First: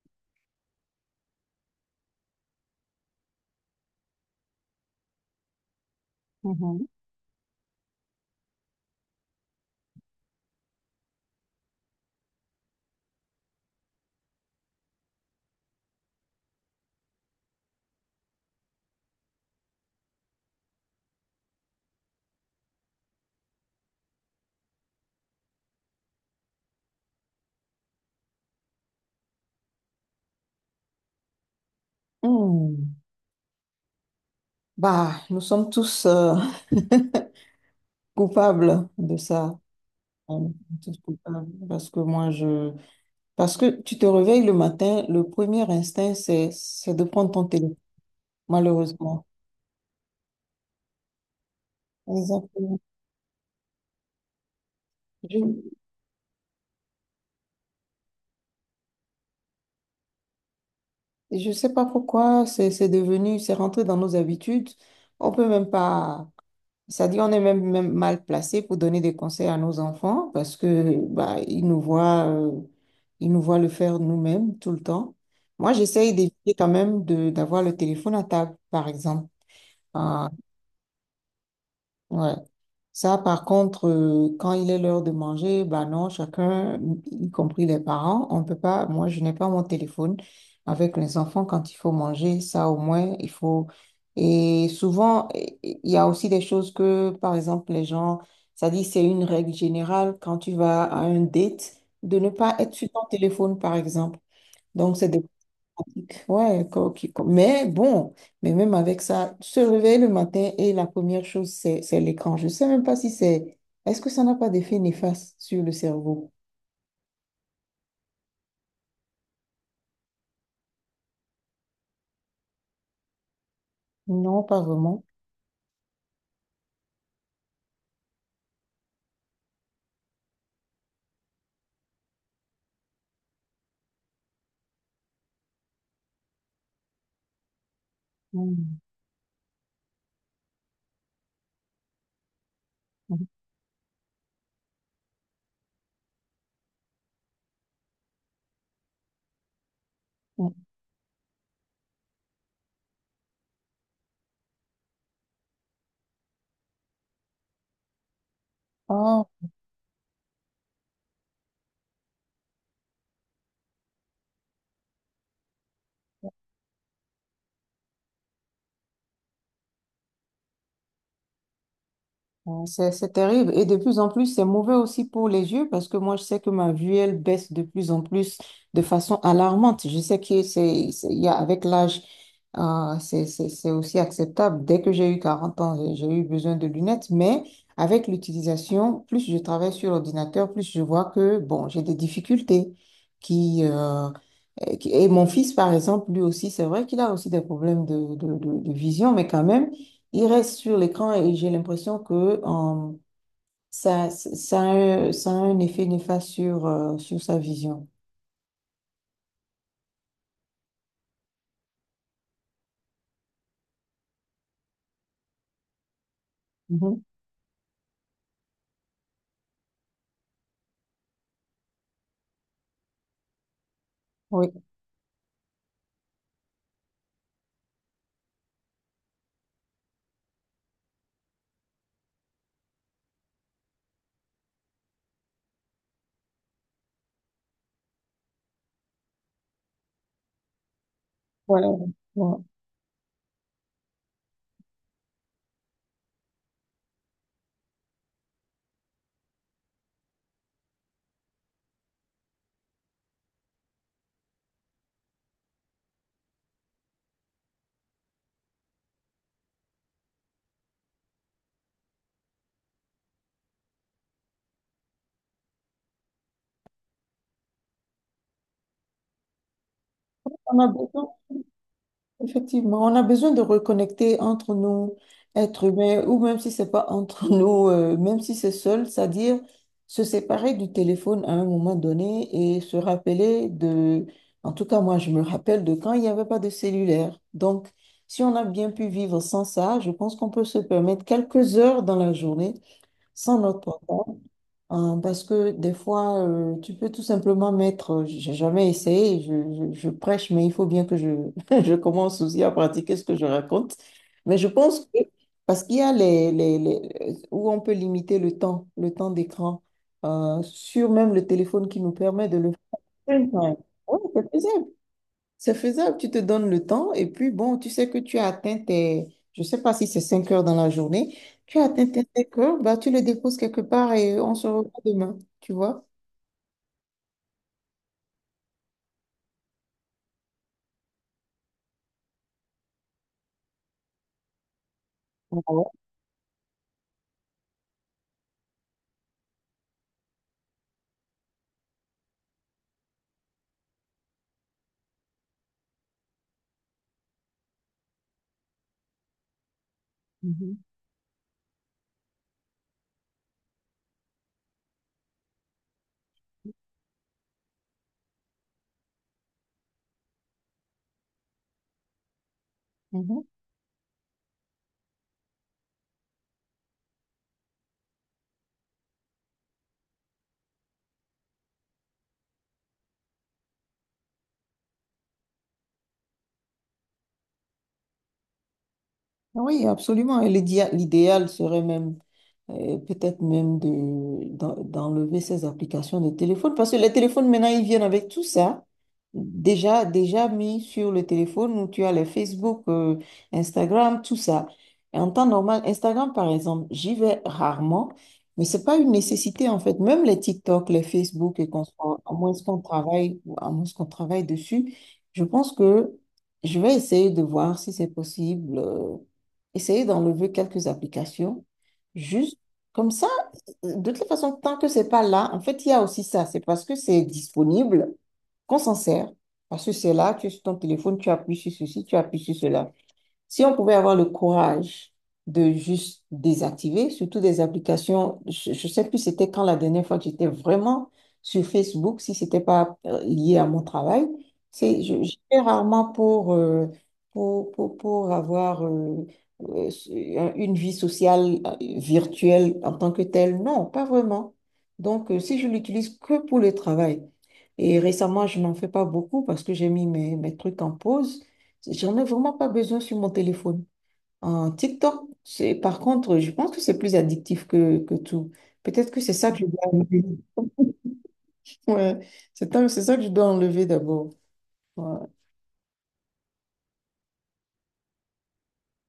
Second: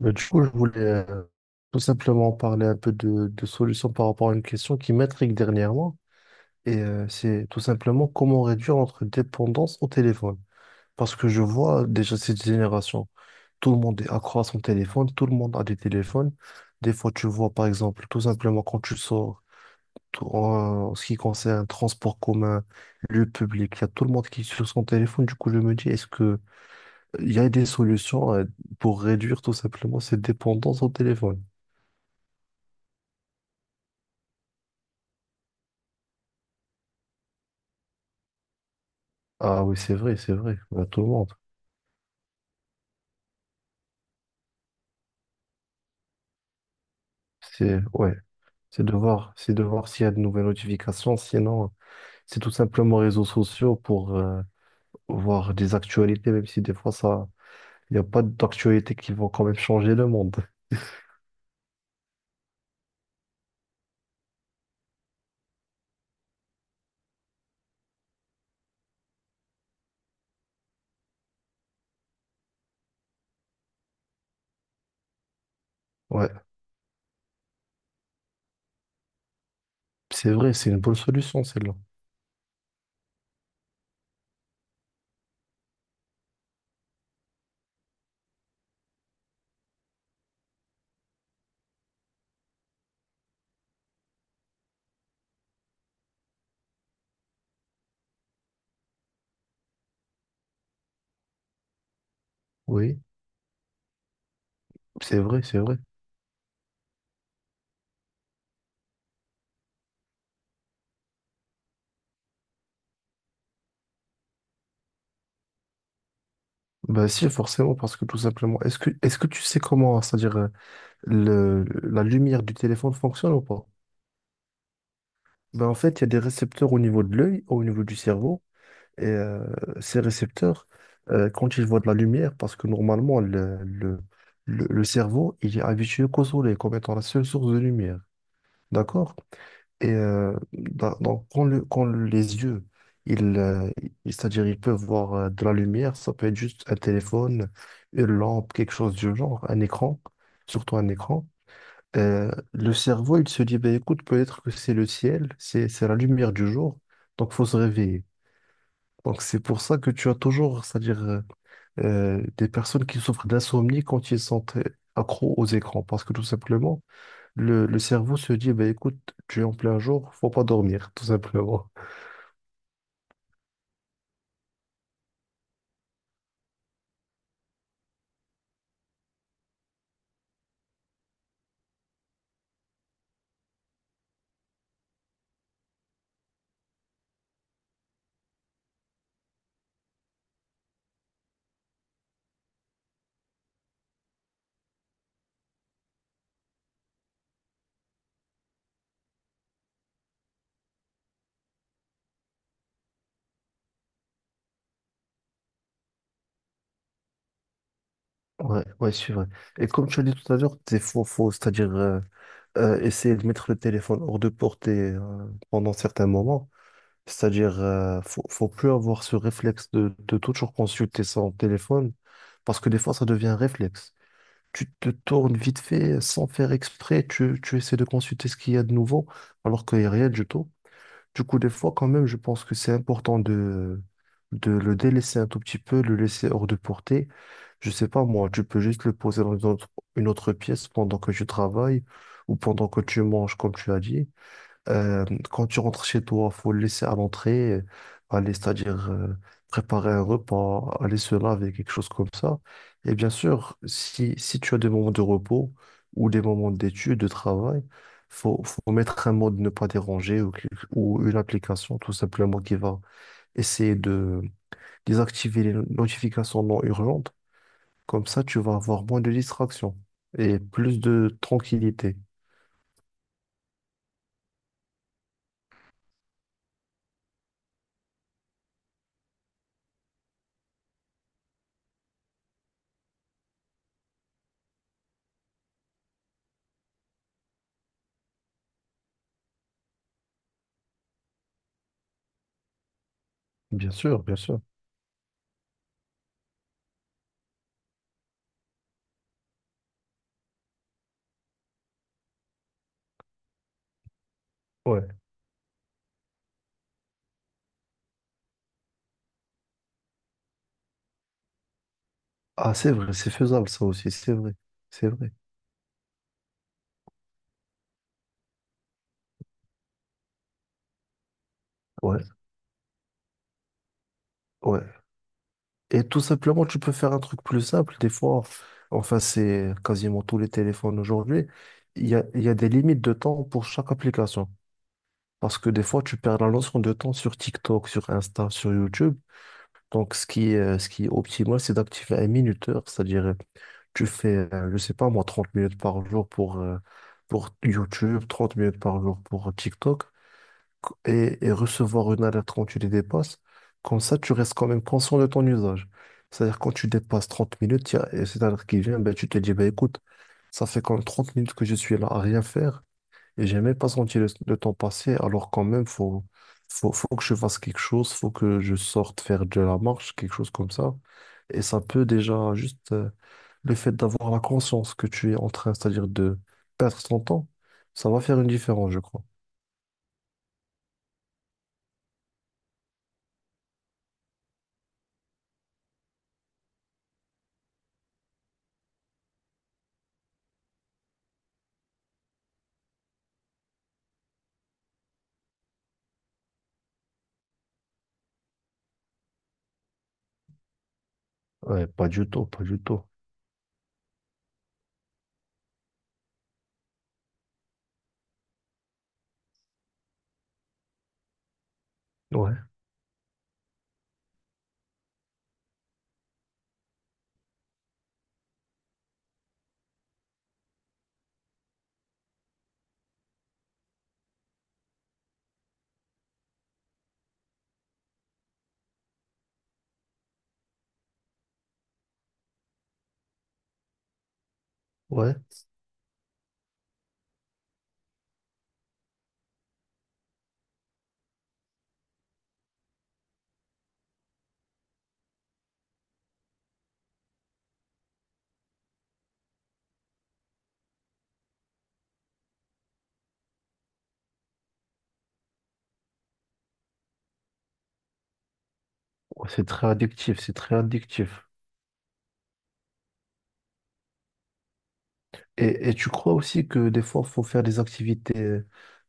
Bah, du coup, je voulais tout simplement parler un peu de solutions par rapport à une question qui m'intrigue dernièrement. Et Mhm. C'est tout simplement comment réduire notre dépendance au téléphone. Parce que je vois déjà cette génération, tout le monde est accro à son téléphone, tout le monde a des téléphones. Des fois, tu vois, par exemple, tout simplement quand tu sors, ce qui concerne transport commun, lieu public, il y a tout le monde qui est sur son téléphone. Du coup, je me dis, est-ce que il y a des solutions pour réduire tout simplement cette dépendance au téléphone? Hmm. Bah, nous sommes tous coupables de ça. Ah oui, c'est vrai, c'est On vrai. est Bah, tous tout le monde. coupables parce que moi, je... Parce que tu te réveilles le matin, le premier instinct, c'est de prendre ton téléphone, C'est ouais, c'est de malheureusement. voir, c'est de voir s'il y a de nouvelles notifications. Sinon, c'est tout Exactement. simplement réseaux sociaux pour Je voir des actualités, même si des fois il n'y a pas d'actualités qui vont quand même changer le monde. je sais pas pourquoi, c'est devenu, c'est rentré dans nos habitudes. On peut même pas... C'est-à-dire, on est même, même mal placé pour donner des conseils à nos enfants parce que bah, ils nous voient le faire nous-mêmes tout le temps. Moi, j'essaye Ouais, d'éviter quand même de d'avoir le téléphone à table, par exemple. c'est Enfin, vrai, c'est une bonne solution celle-là. ouais. Ça, par contre, quand il est l'heure de manger, bah non, chacun, y compris les parents, on peut pas, moi, je n'ai pas mon téléphone avec les enfants quand il faut manger, ça au moins, il faut. Et souvent, il y a aussi des choses que, par exemple, les gens, ça dit, c'est une règle générale quand tu vas à un date, de ne pas être sur Oui, ton téléphone, par exemple. Donc, c'est c'est des... vrai, c'est vrai. Ouais, mais bon, mais même avec ça, se réveiller le matin et la première chose, c'est l'écran. Je ne sais même pas si c'est... Est-ce que ça n'a pas d'effet néfaste sur le cerveau? Bah si, forcément, parce que tout simplement, est-ce que tu sais comment, c'est-à-dire la lumière du téléphone fonctionne ou pas? Non, pas vraiment. Ben en fait, il y a des récepteurs au niveau de l'œil, au niveau du cerveau. Et ces récepteurs, quand ils voient de la lumière, parce que normalement, le cerveau, il est habitué qu'au soleil comme étant la seule source de lumière. Mm. D'accord? Et donc, quand, quand les yeux, ils, euh, c'est-à-dire ils peuvent voir de la lumière, ça peut être juste un téléphone, une lampe, quelque chose du genre, un écran, Mm. surtout un écran. Le cerveau, il se dit, ben écoute, peut-être que c'est le ciel, c'est la lumière du jour, donc faut se réveiller. Donc Ah, c'est pour ça que tu as toujours, c'est-à-dire des personnes qui souffrent d'insomnie quand ils sont accros aux écrans, parce que tout simplement, le cerveau se dit, bah, écoute, tu es en plein jour, faut pas dormir, tout simplement. ouais, c'est terrible. Et de plus en plus, c'est mauvais aussi pour les yeux parce que moi, je sais que ma vue, elle baisse de plus en plus de façon alarmante. Je sais que il y a, avec l'âge, c'est aussi acceptable. Dès que j'ai eu 40 ans, j'ai eu besoin de lunettes. Mais avec l'utilisation, plus je travaille sur l'ordinateur, plus je vois que, bon, j'ai des difficultés qui, euh, et mon fils, par exemple, lui aussi, c'est vrai qu'il a aussi des problèmes de vision, mais quand même, il reste sur l'écran et j'ai l'impression que euh, ça a un effet néfaste sur sa vision. Ouais, ouais, c'est vrai. Et comme tu as dit tout à l'heure, c'est faux, faux, c'est-à-dire essayer de mettre le téléphone hors de portée pendant certains moments, Mhm. c'est-à-dire faut plus avoir ce réflexe de toujours consulter son téléphone, parce que des fois ça devient un réflexe. Oui, Tu te tournes vite fait sans faire exprès, tu essaies de consulter ce qu'il y a de nouveau, alors qu'il n'y a rien du tout. Du coup, des fois, quand même, je pense que c'est important de le délaisser un tout petit peu, le laisser hors de portée. Je sais pas, moi, tu peux juste le poser dans une autre pièce pendant que tu voilà. travailles ou Voilà. pendant que tu manges, comme tu as dit. Euh, Quand tu rentres chez toi, faut le laisser à l'entrée, aller, c'est-à-dire préparer un repas, aller se laver, quelque chose comme ça. Et bien sûr, si tu as des moments de repos ou des moments d'études, de travail, faut mettre un mode ne pas déranger ou, ou une application tout simplement qui va essayer de désactiver les notifications non urgentes. Comme ça, tu vas avoir moins de distractions et On a plus beaucoup de tranquillité. Effectivement, on a besoin de reconnecter entre nous, êtres humains, ou même si c'est pas entre nous, même si c'est seul, c'est-à-dire se séparer du téléphone à un moment donné et en tout cas moi je me rappelle de quand il n'y avait pas de cellulaire. Donc, si on a bien pu vivre sans ça, je pense qu'on peut se permettre quelques heures dans la journée sans notre Bien sûr, bien portable. sûr. Parce que des fois, tu peux tout simplement mettre, j'ai jamais essayé, je prêche, mais il faut bien que je, je commence aussi à pratiquer ce que je raconte. Mais je pense Ouais. que, parce qu'il y a où on peut limiter le temps d'écran, sur même le téléphone qui nous permet de le Ah, c'est vrai, c'est faire. faisable ça aussi, Ouais, c'est c'est vrai. faisable. C'est vrai. C'est faisable, tu te donnes le temps et puis bon, tu sais que tu as atteint tes, je sais pas si c'est 5 heures dans la journée, tu as atteint Ouais, tes 5 heures, bah, tu le déposes quelque part et on se revoit ouais. demain, tu Et vois? tout simplement, tu peux faire un truc plus simple. Des fois, enfin, c'est quasiment tous les téléphones aujourd'hui. Il y a des limites de temps pour chaque application. Ah Parce que des ouais. fois, tu perds la notion de temps sur TikTok, sur Insta, sur YouTube. Donc, ce qui est optimal, c'est d'activer un minuteur. C'est-à-dire, tu fais, je sais pas moi, 30 minutes par jour pour YouTube, 30 minutes par jour pour TikTok. Mhm, Et recevoir une alerte quand tu les dépasses. Comme ça, tu restes quand même conscient de ton usage. C'est-à-dire, quand tu dépasses 30 minutes, il y a et cette alerte qui vient, ben, tu te dis, ben, écoute, ça fait quand même 30 minutes que je suis là à rien faire mhm. et j'ai même pas senti le temps passer. Alors, quand même, faut que je fasse quelque chose, faut que je sorte faire de la marche, quelque chose comme ça. Et ça peut déjà, juste le fait d'avoir la conscience que tu es en train, c'est-à-dire de perdre ton temps, ça va faire une différence, je crois. Ah oui, absolument. Et l'idéal serait même peut-être même d'enlever ces applications de téléphone, parce que les téléphones, maintenant, ils viennent avec tout ça. Déjà mis sur le téléphone où tu as les Facebook, Instagram, tout ça. Et en temps normal, Instagram, par exemple, j'y vais rarement, mais c'est pas une nécessité, en fait. Même les TikTok, les Facebook, et qu'on Ouais, pas soit, du tout, pas du tout. À moins qu'on travaille dessus, je pense que je vais essayer de voir si c'est possible, essayer d'enlever quelques applications. Juste Ouais. comme ça, de toute façon, tant que c'est pas là, en fait, il y a aussi ça. C'est parce que c'est disponible qu'on s'en sert. Parce que c'est là, tu es sur ton téléphone, tu appuies sur ceci, tu appuies sur cela. Si on pouvait avoir le courage de juste désactiver, surtout des applications, je ne sais plus c'était quand la dernière fois que j'étais vraiment sur Facebook, si c'était pas lié à mon travail, c'est, je, Ouais, je fais rarement pour avoir euh, une vie sociale virtuelle en tant que telle. Non, pas vraiment. Donc, si je l'utilise que pour le travail, et récemment, je n'en fais pas beaucoup parce que j'ai mis mes trucs en pause. J'en ai vraiment pas besoin sur mon téléphone. En TikTok, c'est, par contre, je pense que c'est plus addictif que tout. Peut-être que c'est ouais, ça que je c'est dois très enlever. addictif, c'est très addictif. Ouais, c'est ça que je dois enlever d'abord. Ouais. Et tu crois aussi que des fois, il faut faire des activités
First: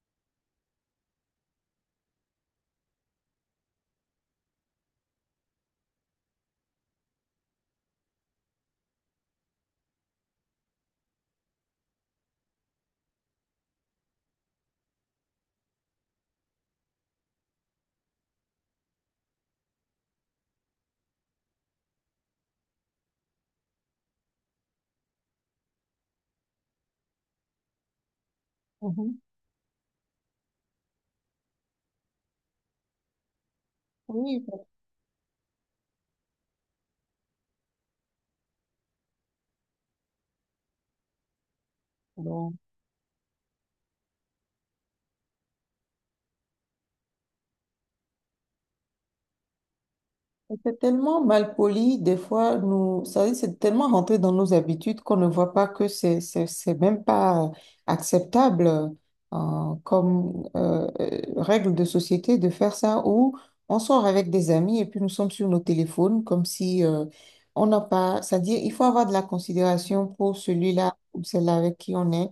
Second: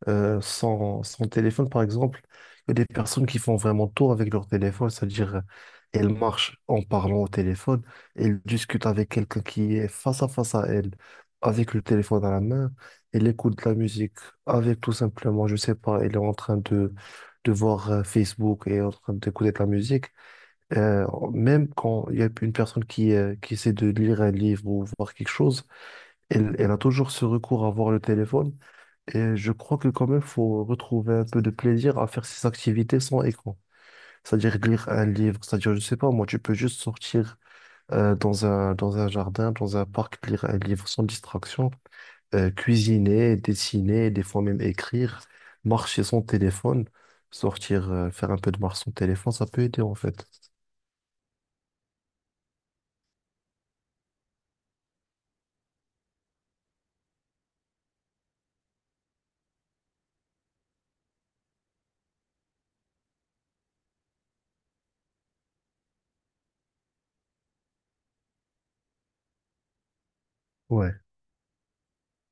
sans téléphone, par exemple. Il y a des personnes qui font vraiment tout avec leur téléphone, c'est-à-dire elles marchent en parlant au téléphone, elles discutent avec quelqu'un qui est face à face à elles, avec le téléphone à la main, elles écoutent de la musique avec tout simplement, je sais pas, elle est en train de voir Facebook et en train d'écouter de la musique. Euh, Même quand il y a une personne qui essaie de lire un livre ou voir quelque chose, elle a toujours ce recours à voir le téléphone. Mhm. Et je crois que quand même, faut retrouver un peu de plaisir à faire ces activités sans écran. Oui, C'est-à-dire lire un livre, c'est-à-dire, je sais pas, moi, tu peux juste sortir dans un jardin, dans un parc, lire un livre sans distraction, donc, cuisiner, dessiner, des fois même écrire, marcher sans téléphone, sortir, faire un peu de marche sans téléphone, ça peut aider en fait. c'est tellement mal poli, des fois, nous, ça veut dire, c'est tellement rentré dans nos habitudes qu'on ne voit pas que c'est même pas acceptable comme règle de société de faire ça où on sort avec des amis et puis nous sommes sur nos téléphones comme si on n'a pas, c'est-à-dire, il faut avoir de la considération pour Ouais, celui-là ou celle-là avec qui on est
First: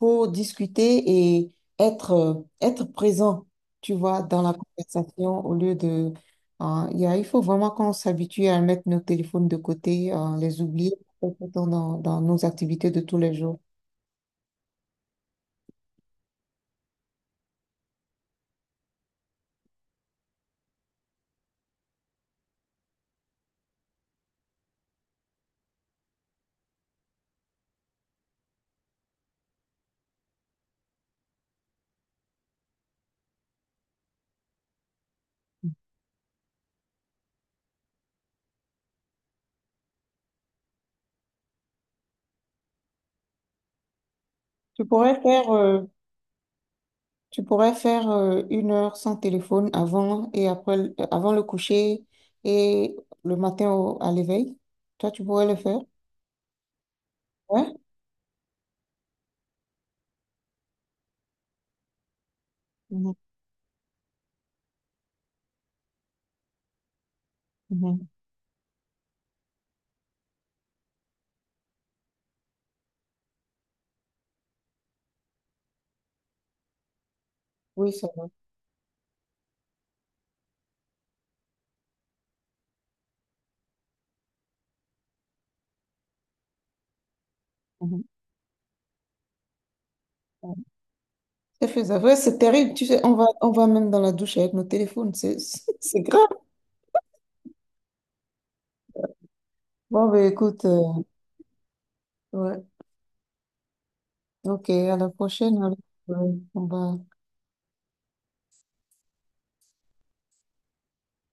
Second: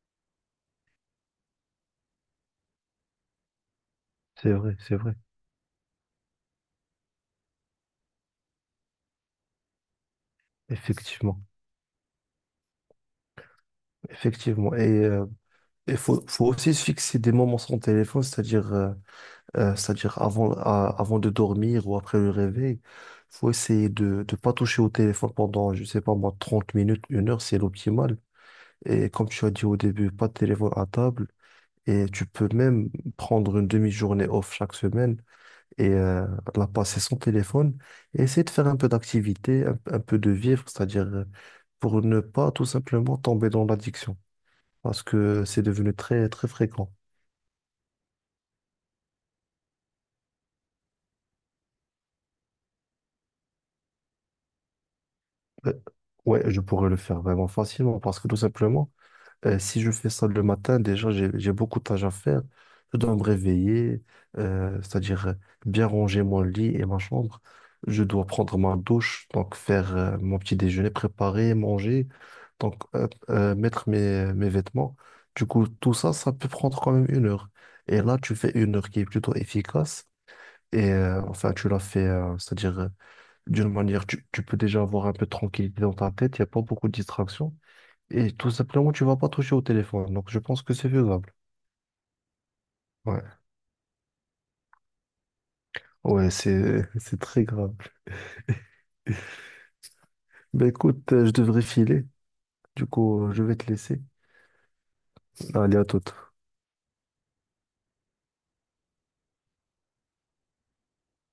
pour discuter et être, euh, être présent, tu vois, dans c'est la vrai, c'est vrai. conversation au lieu de il faut vraiment qu'on s'habitue à mettre nos téléphones de côté, les oublier Effectivement, autant dans nos activités de tous les jours. effectivement. Et il faut aussi se fixer des moments sans téléphone, c'est-à-dire c'est-à-dire avant, avant de dormir ou après le réveil. Il faut essayer de ne pas toucher au téléphone pendant, je sais pas moi, 30 minutes, une heure, c'est l'optimal. Et comme tu as dit au début, pas de téléphone à table. Et tu peux même prendre une demi-journée off chaque semaine et la passer sans téléphone. Et essayer de faire un peu d'activité, un peu de vivre, c'est-à-dire pour ne pas tout simplement tomber dans l'addiction. Tu Parce pourrais que faire, c'est euh, devenu très très fréquent. tu pourrais faire 1 heure sans téléphone avant et après, avant le coucher et le matin à l'éveil. Toi, tu pourrais le Euh, faire. ouais, je pourrais le faire vraiment Ouais. facilement parce que tout simplement, si je fais ça le matin, déjà j'ai beaucoup de tâches à faire. Je dois me réveiller, c'est-à-dire bien ranger mon lit et ma chambre. Je Mhm. dois prendre ma douche, donc faire mon petit déjeuner, préparer, manger, donc mettre mes vêtements. Du coup, tout ça, ça peut prendre quand même une heure. Oui, Et ça là, va. tu fais une heure qui est plutôt efficace. Et enfin, tu l'as fait, c'est-à-dire, d'une manière, tu peux déjà avoir un peu de tranquillité dans ta tête, il n'y a pas beaucoup de distractions. Mhm. Et tout simplement, tu vas pas toucher au téléphone. Donc, je Ouais. pense que c'est faisable. C'est faisable. Ouais, c'est terrible. Tu sais, on va, Ouais, on va même dans la douche avec nos téléphones. C'est, c'est grave. ouais, c'est, c'est très grave. Bon, ben écoute, Ben écoute, je devrais filer. ouais. Du coup, je vais te laisser. Ok, à la prochaine alors. Allez, à toute. Ouais, on va.